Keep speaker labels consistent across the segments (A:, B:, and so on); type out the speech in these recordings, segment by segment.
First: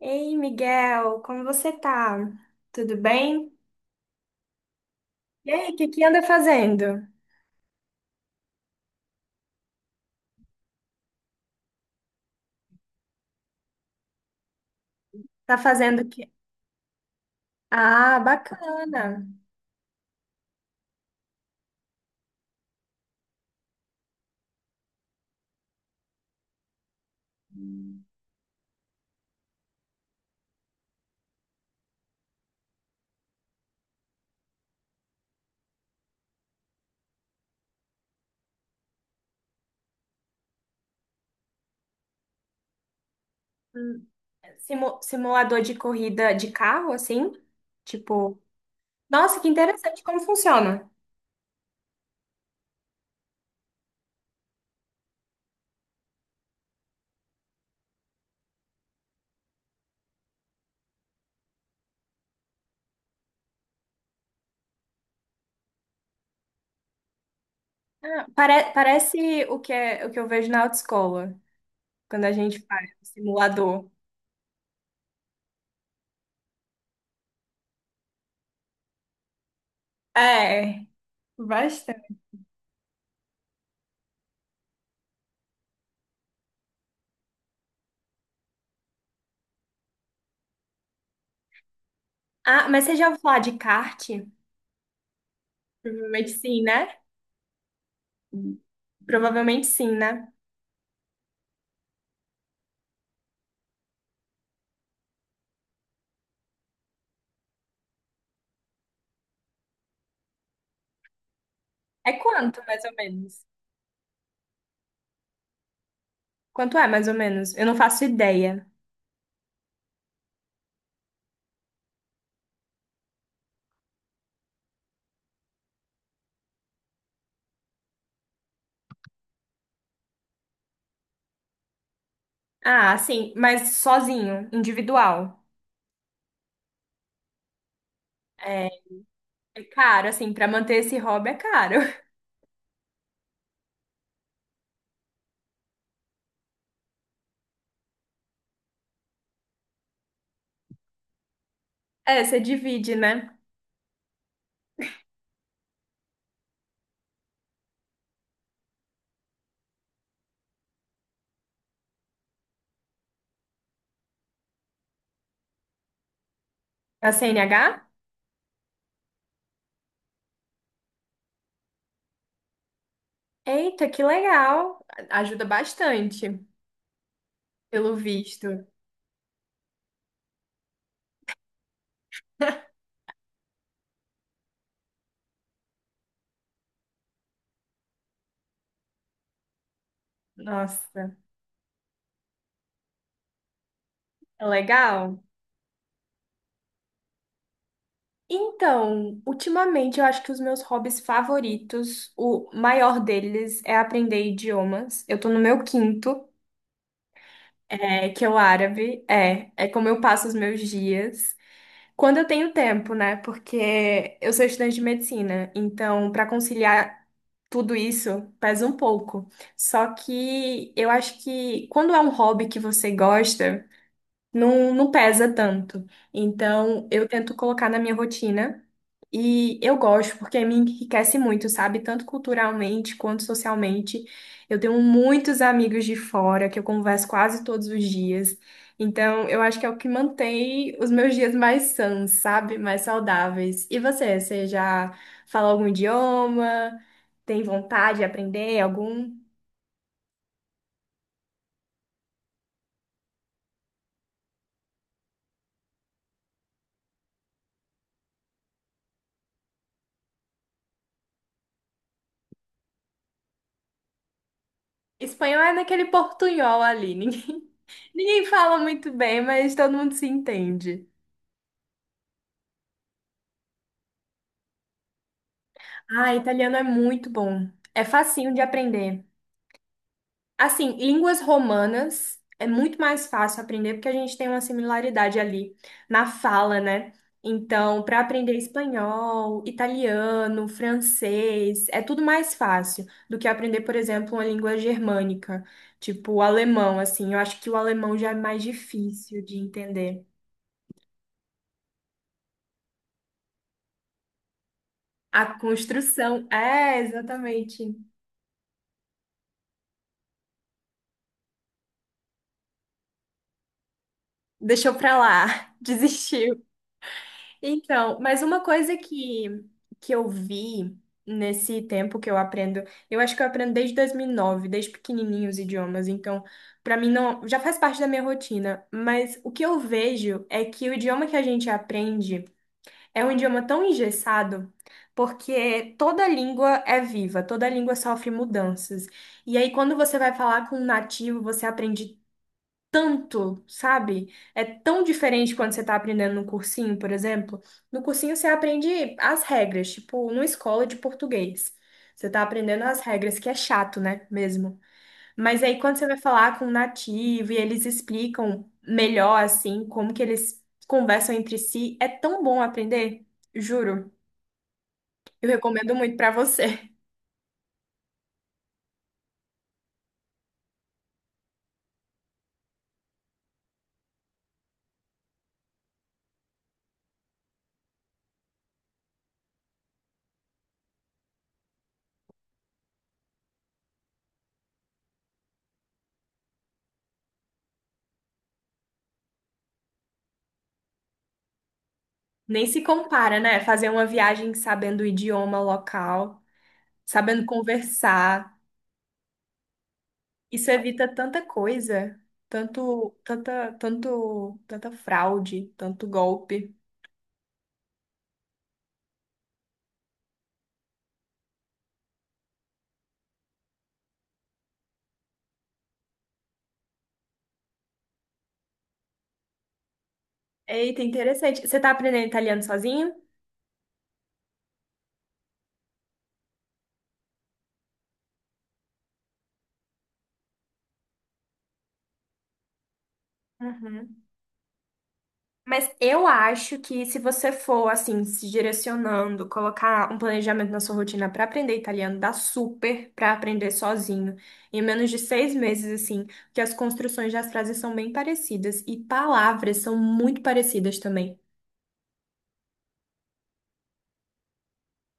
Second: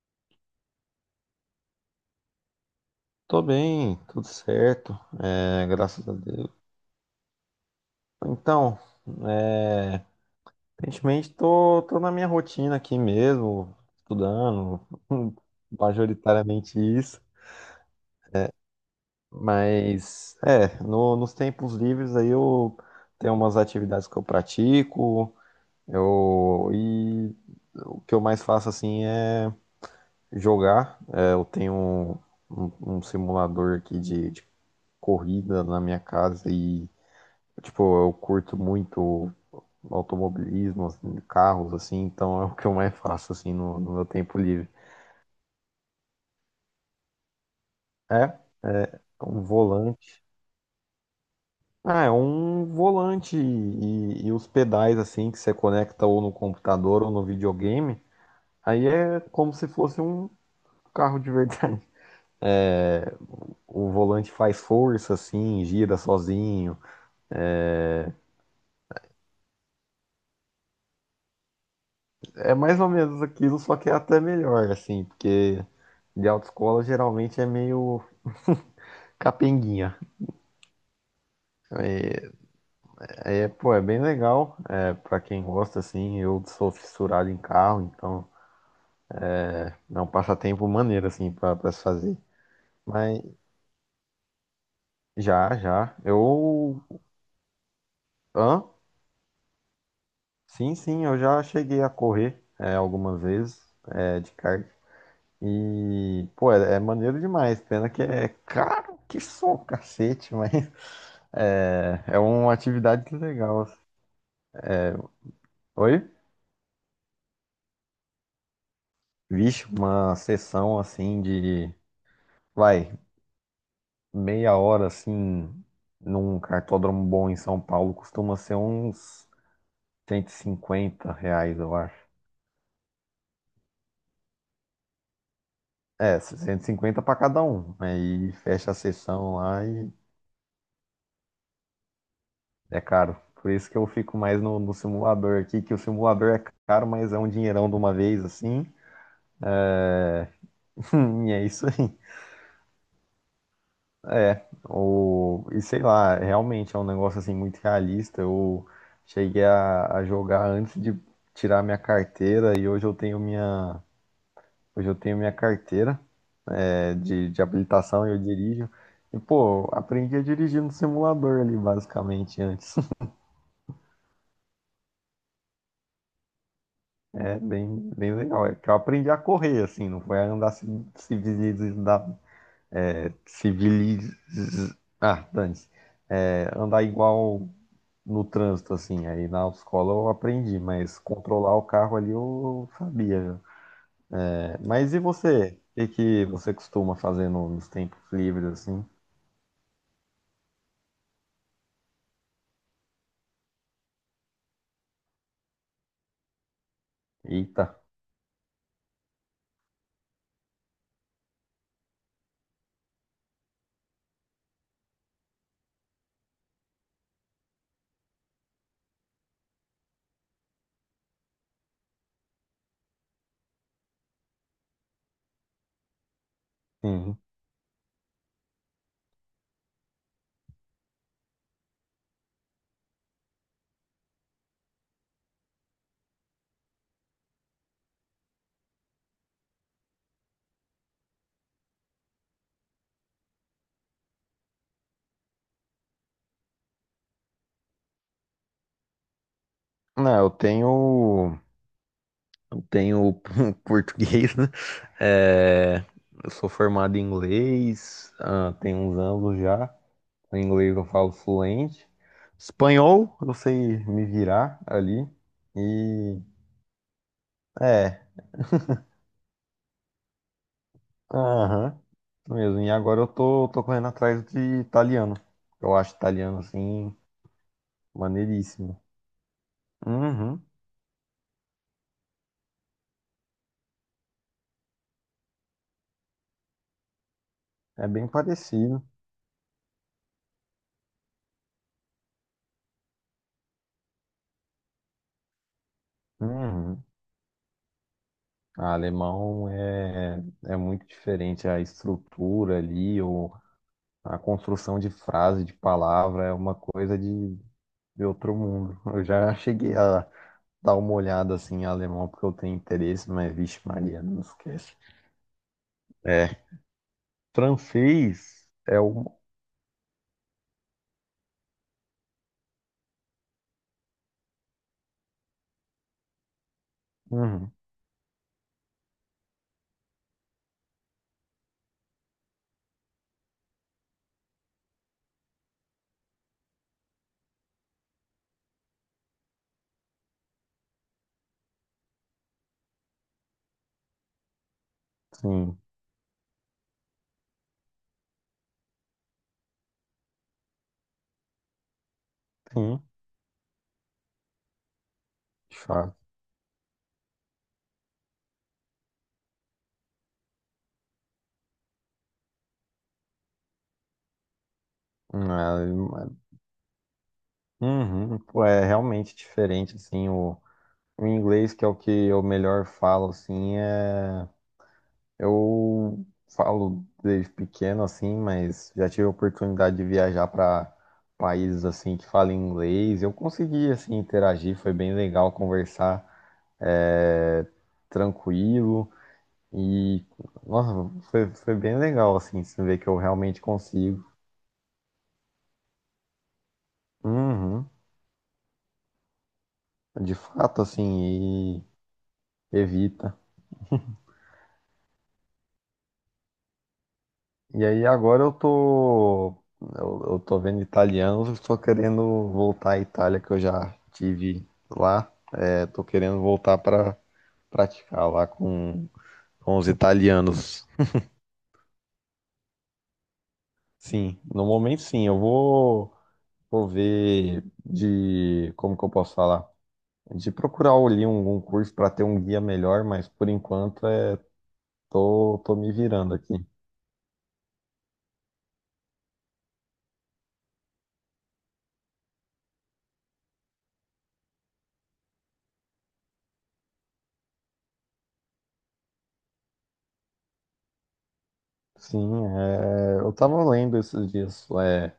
A: Ei, Miguel, como você tá? Tudo
B: Tô
A: bem?
B: bem, tudo certo,
A: E aí, o que que
B: graças a
A: anda
B: Deus.
A: fazendo?
B: Então, é, aparentemente tô na minha rotina aqui mesmo, estudando,
A: Tá fazendo o quê?
B: majoritariamente isso,
A: Ah, bacana.
B: mas nos tempos livres aí eu tenho umas atividades que eu pratico, e o que eu mais faço assim é jogar. É, eu tenho um, um simulador aqui de corrida na minha casa e tipo, eu curto muito automobilismo, assim, carros, assim, então é o que eu mais faço, assim, no meu
A: Hum,
B: tempo livre.
A: simulador de corrida de carro, assim?
B: É,
A: Tipo,
B: é
A: nossa,
B: um
A: que interessante como
B: volante.
A: funciona.
B: Ah, é um volante e os pedais, assim, que você conecta ou no computador ou no videogame. Aí é como se fosse um carro de verdade. O volante faz força, assim, gira sozinho.
A: Parece o que é, o que eu vejo na autoescola, quando a
B: É
A: gente
B: mais ou
A: faz o
B: menos aquilo, só que
A: simulador.
B: é até melhor, assim, porque de autoescola geralmente é meio capenguinha.
A: É, bastante.
B: É, pô, é bem legal. É, pra quem gosta, assim, eu sou fissurado em carro, então é um passatempo maneiro, assim, pra se fazer.
A: Ah, mas você já
B: Mas
A: ouviu falar de kart?
B: já, já.
A: Provavelmente sim,
B: Eu.
A: né?
B: Hã?
A: Provavelmente sim, né?
B: Sim, sim, eu já cheguei a correr algumas vezes de kart. E, pô, é maneiro demais. Pena que é caro, que só cacete, mas
A: É
B: é uma
A: quanto, mais ou
B: atividade
A: menos?
B: legal. Oi?
A: Quanto é, mais ou menos? Eu não faço ideia.
B: Vixe, uma sessão assim de. Vai, meia hora assim num cartódromo bom em São Paulo costuma ser uns 150 reais, eu acho.
A: Ah, sim, mas sozinho, individual.
B: É, 150 para cada um. Aí
A: É,
B: fecha a sessão
A: é
B: lá e
A: caro, assim, pra manter esse hobby é caro.
B: é caro. Por isso que eu fico mais no simulador aqui, que o simulador é caro, mas é um dinheirão de uma vez assim. E é isso aí.
A: É, você divide, né?
B: É, e sei lá, realmente é um negócio assim muito realista. Eu cheguei a jogar antes de tirar minha carteira e hoje eu tenho minha carteira,
A: A
B: de
A: CNH?
B: habilitação e eu dirijo. E, pô, aprendi a dirigir no simulador ali, basicamente, antes.
A: Eita, que legal! Ajuda bastante,
B: É bem,
A: pelo
B: bem legal. É
A: visto.
B: que eu aprendi a correr, assim, não foi a andar civilizado. É. Ah, dane andar igual no trânsito, assim. Aí na escola eu aprendi, mas
A: Nossa,
B: controlar o carro ali eu sabia, né?
A: é
B: É, mas e
A: legal.
B: você? O que que você costuma fazer nos tempos livres, assim?
A: Então, ultimamente eu acho que os meus hobbies favoritos, o maior deles é aprender idiomas. Eu tô no meu quinto,
B: Eita.
A: é, que é o árabe. É, é como eu passo os meus dias. Quando eu tenho tempo, né? Porque eu sou estudante de medicina, então para conciliar tudo isso pesa um pouco. Só que eu acho que quando é um hobby que você gosta, não, não pesa tanto. Então, eu
B: Uhum.
A: tento colocar na minha rotina e eu gosto, porque me enriquece muito, sabe? Tanto culturalmente quanto socialmente. Eu tenho muitos amigos de fora que eu converso quase todos os dias. Então, eu acho que é o que mantém os meus dias mais sãos, sabe? Mais saudáveis. E você, você já fala algum idioma? Tem vontade de aprender algum?
B: Não, eu tenho português, né? É, eu sou formado em inglês, tem uns anos já. O inglês eu falo fluente. Espanhol, eu sei me virar ali.
A: Espanhol é naquele
B: E
A: portunhol ali, ninguém
B: é,
A: Ninguém fala muito bem, mas todo mundo se entende.
B: aham, mesmo. E agora eu tô correndo atrás de italiano. Eu acho
A: Ah,
B: italiano
A: italiano é
B: assim
A: muito bom. É facinho de
B: maneiríssimo.
A: aprender.
B: Uhum,
A: Assim, línguas romanas é muito mais fácil aprender porque a gente tem uma similaridade ali na fala, né? Então,
B: é
A: para
B: bem
A: aprender
B: parecido.
A: espanhol, italiano, francês, é tudo mais fácil do que aprender, por exemplo, uma língua germânica, tipo o alemão,
B: Uhum.
A: assim. Eu acho que o alemão já é mais
B: A
A: difícil de
B: alemão
A: entender.
B: é muito diferente, a estrutura ali, ou a construção de
A: A
B: frase, de palavra,
A: construção,
B: é uma
A: é,
B: coisa
A: exatamente.
B: de outro mundo. Eu já cheguei a dar uma olhada assim em alemão porque eu tenho interesse, mas vixe Maria, não
A: Deixou
B: esquece.
A: pra lá,
B: É,
A: desistiu. Então, mas uma
B: francês
A: coisa
B: é o.
A: que eu vi nesse tempo que eu aprendo, eu acho que eu aprendo desde 2009 desde pequenininho os idiomas, então pra mim não, já
B: Uhum,
A: faz parte da minha rotina, mas o que eu vejo é que o idioma que a gente aprende é um idioma tão engessado, porque toda língua é viva, toda língua sofre mudanças. E aí quando você vai falar com um nativo, você aprende tanto, sabe? É tão diferente quando
B: sim,
A: você tá aprendendo no cursinho, por exemplo. No cursinho você aprende as regras, tipo, numa escola de português. Você tá aprendendo as
B: sim,
A: regras, que é chato, né? Mesmo. Mas
B: de
A: aí quando você
B: fato.
A: vai falar com um nativo e eles explicam melhor, assim, como que eles conversam entre si, é tão bom aprender. Juro, eu recomendo
B: Uhum,
A: muito pra você.
B: uhum, pô, é realmente diferente, assim, o inglês, que é o que eu melhor falo, assim. Eu falo desde pequeno assim, mas já tive a oportunidade de viajar para países assim que falam inglês. Eu consegui assim interagir, foi bem legal conversar, é, tranquilo e nossa, foi bem legal assim,
A: Nem
B: se
A: se
B: ver que eu
A: compara, né?
B: realmente
A: Fazer uma
B: consigo.
A: viagem sabendo o idioma local, sabendo
B: Uhum,
A: conversar.
B: de
A: Isso
B: fato
A: evita tanta
B: assim,
A: coisa,
B: e evita.
A: tanto, tanta fraude, tanto golpe.
B: E aí agora eu tô vendo italianos, estou querendo voltar à Itália que eu já tive lá. É, tô querendo voltar pra praticar lá com os italianos.
A: Eita, interessante. Você tá aprendendo italiano sozinho?
B: Sim, no momento sim, eu vou ver, como que eu posso falar? De procurar ali um curso para ter um guia melhor, mas por enquanto
A: Uhum.
B: é, tô
A: Mas
B: me
A: eu
B: virando aqui.
A: acho que se você for assim, se direcionando, colocar um planejamento na sua rotina para aprender italiano, dá super para aprender sozinho. Em menos de 6 meses, assim, porque as construções das frases são bem parecidas e palavras são muito parecidas também.
B: Sim, eu tava lendo esses dias,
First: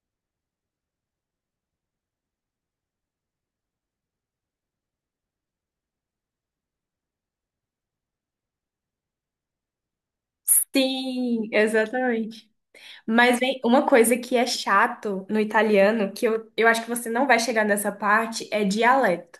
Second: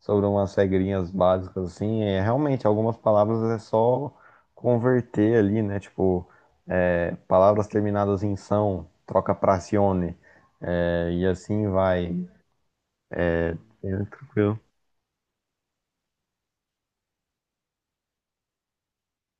B: sobre umas regrinhas básicas, assim, realmente algumas palavras é só converter ali, né? Tipo, palavras terminadas em são, troca pra cione, e
A: Sim,
B: assim vai.
A: exatamente. Mas vem uma
B: É,
A: coisa que é
B: tranquilo.
A: chato no italiano, que eu acho que você não vai chegar nessa parte, é dialeto.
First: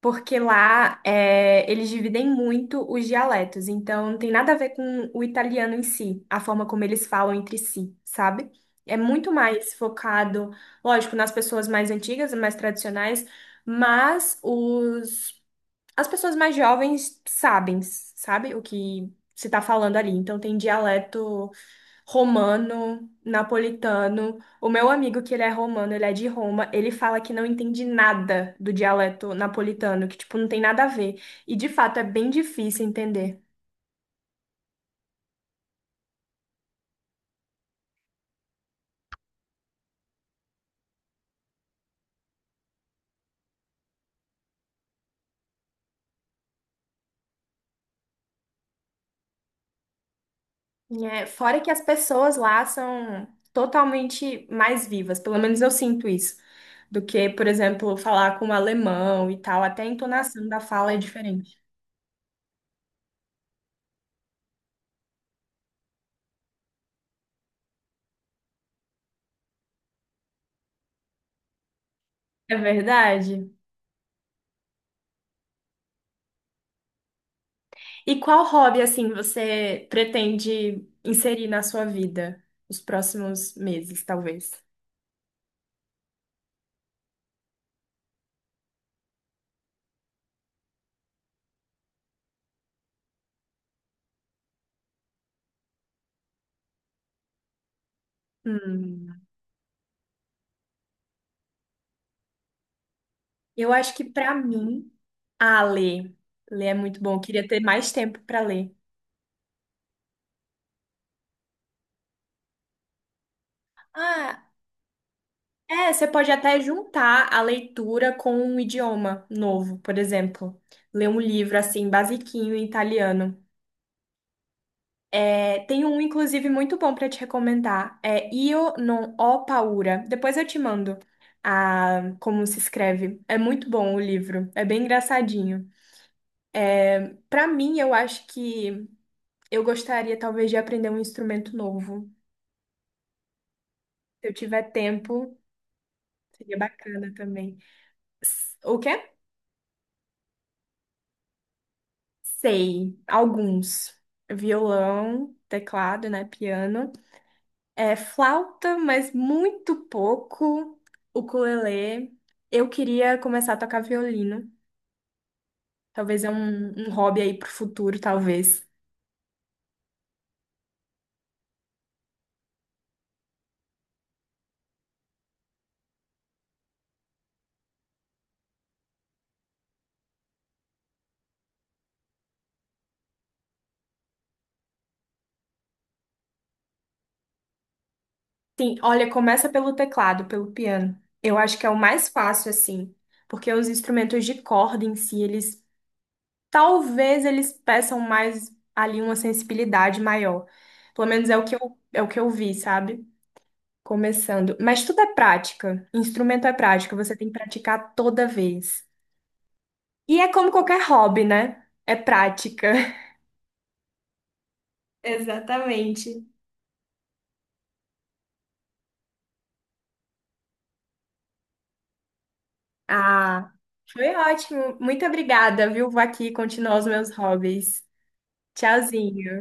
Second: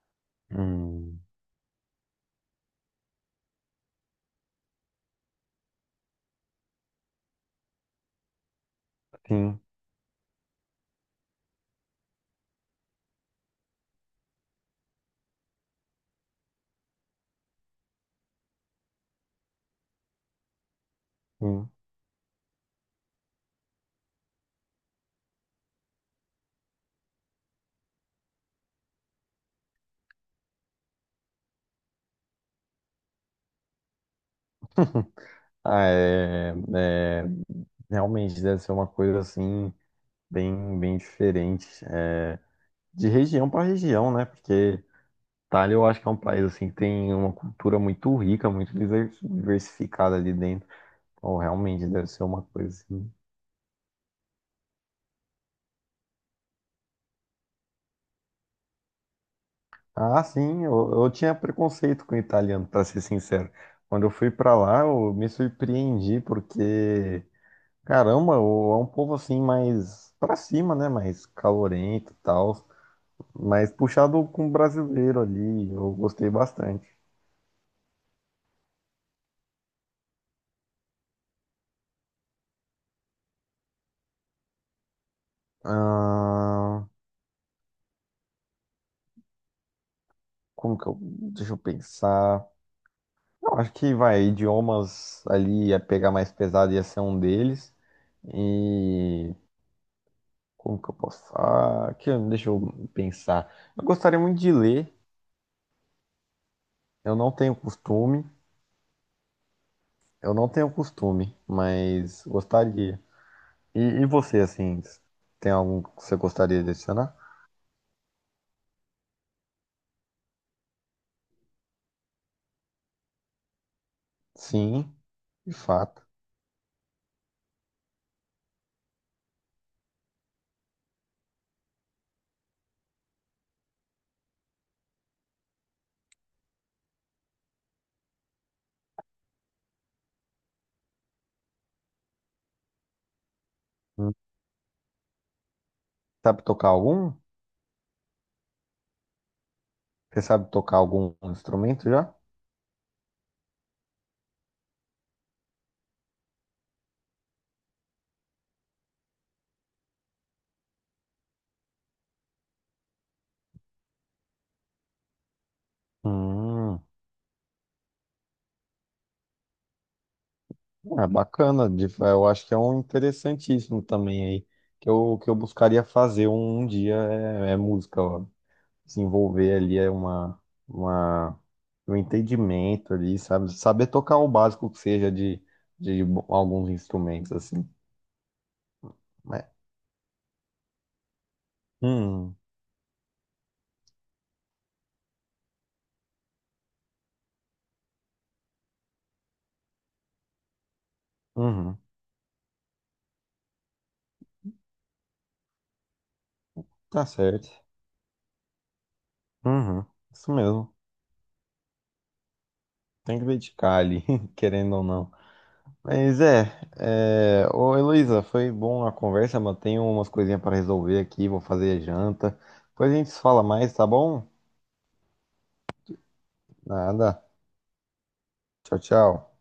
A: Porque lá
B: Hum,
A: é, eles dividem muito os dialetos, então não tem nada a ver com o italiano em si, a forma como eles falam entre si, sabe? É muito
B: sim,
A: mais focado, lógico, nas pessoas mais antigas, mais tradicionais, mas as pessoas mais jovens sabem, sabe, o que se está falando ali. Então tem dialeto
B: sim.
A: romano, napolitano. O meu amigo, que ele é romano, ele é de Roma, ele fala que não entende nada do dialeto napolitano, que, tipo, não tem nada a ver. E, de fato, é bem difícil entender.
B: Ah, realmente deve ser uma coisa assim, bem, bem diferente. De região para região, né? Porque Itália, eu acho que é um país assim que tem uma cultura muito rica, muito diversificada ali dentro.
A: É,
B: Então,
A: fora que as
B: realmente deve ser
A: pessoas
B: uma
A: lá
B: coisa assim.
A: são totalmente mais vivas, pelo menos eu sinto isso, do que, por exemplo, falar com o alemão e tal. Até a
B: Ah,
A: entonação da
B: sim,
A: fala é
B: eu tinha
A: diferente.
B: preconceito com o italiano, pra ser sincero. Quando eu fui pra lá, eu me surpreendi porque, caramba, é um povo assim mais pra cima, né? Mais calorento e
A: É
B: tal,
A: verdade?
B: mas puxado com o brasileiro ali. Eu gostei bastante.
A: E qual hobby, assim, você pretende inserir na sua vida os próximos meses, talvez?
B: Ah, deixa eu pensar. Eu acho que vai, idiomas ali ia pegar mais pesado, ia ser um deles.
A: Hum,
B: E como que eu posso? Ah, deixa eu pensar.
A: eu
B: Eu
A: acho que
B: gostaria
A: pra
B: muito de
A: mim,
B: ler,
A: ah, ler. Ler é muito bom.
B: eu
A: Eu
B: não
A: queria
B: tenho
A: ter mais tempo
B: costume,
A: pra ler.
B: eu não tenho costume, mas gostaria. E você,
A: Ah,
B: assim, tem algum que
A: é, você
B: você
A: pode até
B: gostaria de adicionar?
A: juntar a leitura com um idioma novo, por exemplo. Ler um livro assim, basiquinho em italiano.
B: Sim, de
A: É, tem um,
B: fato.
A: inclusive, muito bom para te recomendar. É Io non ho paura. Depois eu te mando a como se escreve. É muito bom o livro. É bem engraçadinho. Para mim, eu acho que eu gostaria talvez de aprender um instrumento novo.
B: Hum,
A: Se eu tiver tempo,
B: Sabe
A: seria
B: tocar
A: bacana
B: algum?
A: também. O quê?
B: Você sabe tocar algum instrumento já?
A: Sei, alguns. Violão, teclado, né? Piano. É flauta, mas muito pouco. Ukulele. Eu queria começar a tocar violino. Talvez é
B: Hum.
A: um hobby aí pro futuro, talvez.
B: É bacana, eu acho que é um interessantíssimo também aí, que eu buscaria fazer um dia, é música, ó. Desenvolver ali é uma, um entendimento ali, sabe? Saber tocar o básico que seja de alguns instrumentos, assim.
A: Sim, olha,
B: Né?
A: começa pelo teclado, pelo piano. Eu acho que é o mais
B: Hum,
A: fácil, assim, porque os instrumentos de corda em si, eles talvez eles peçam mais ali uma sensibilidade maior. Pelo menos é o que
B: uhum,
A: eu, é o que eu vi, sabe? Começando. Mas tudo é prática. Instrumento é prática,
B: tá
A: você tem que
B: certo,
A: praticar toda vez.
B: uhum,
A: E é
B: isso
A: como
B: mesmo,
A: qualquer hobby, né? É prática.
B: tem que dedicar ali, querendo ou não. Mas
A: Exatamente.
B: é, Ô Heloísa, foi bom a conversa, mas tenho umas coisinhas para resolver aqui, vou fazer a janta. Depois a gente se fala
A: Ah,
B: mais, tá
A: foi
B: bom?
A: ótimo. Muito obrigada, viu? Vou aqui continuar os
B: Nada.
A: meus hobbies.
B: Tchau, tchau.
A: Tchauzinho.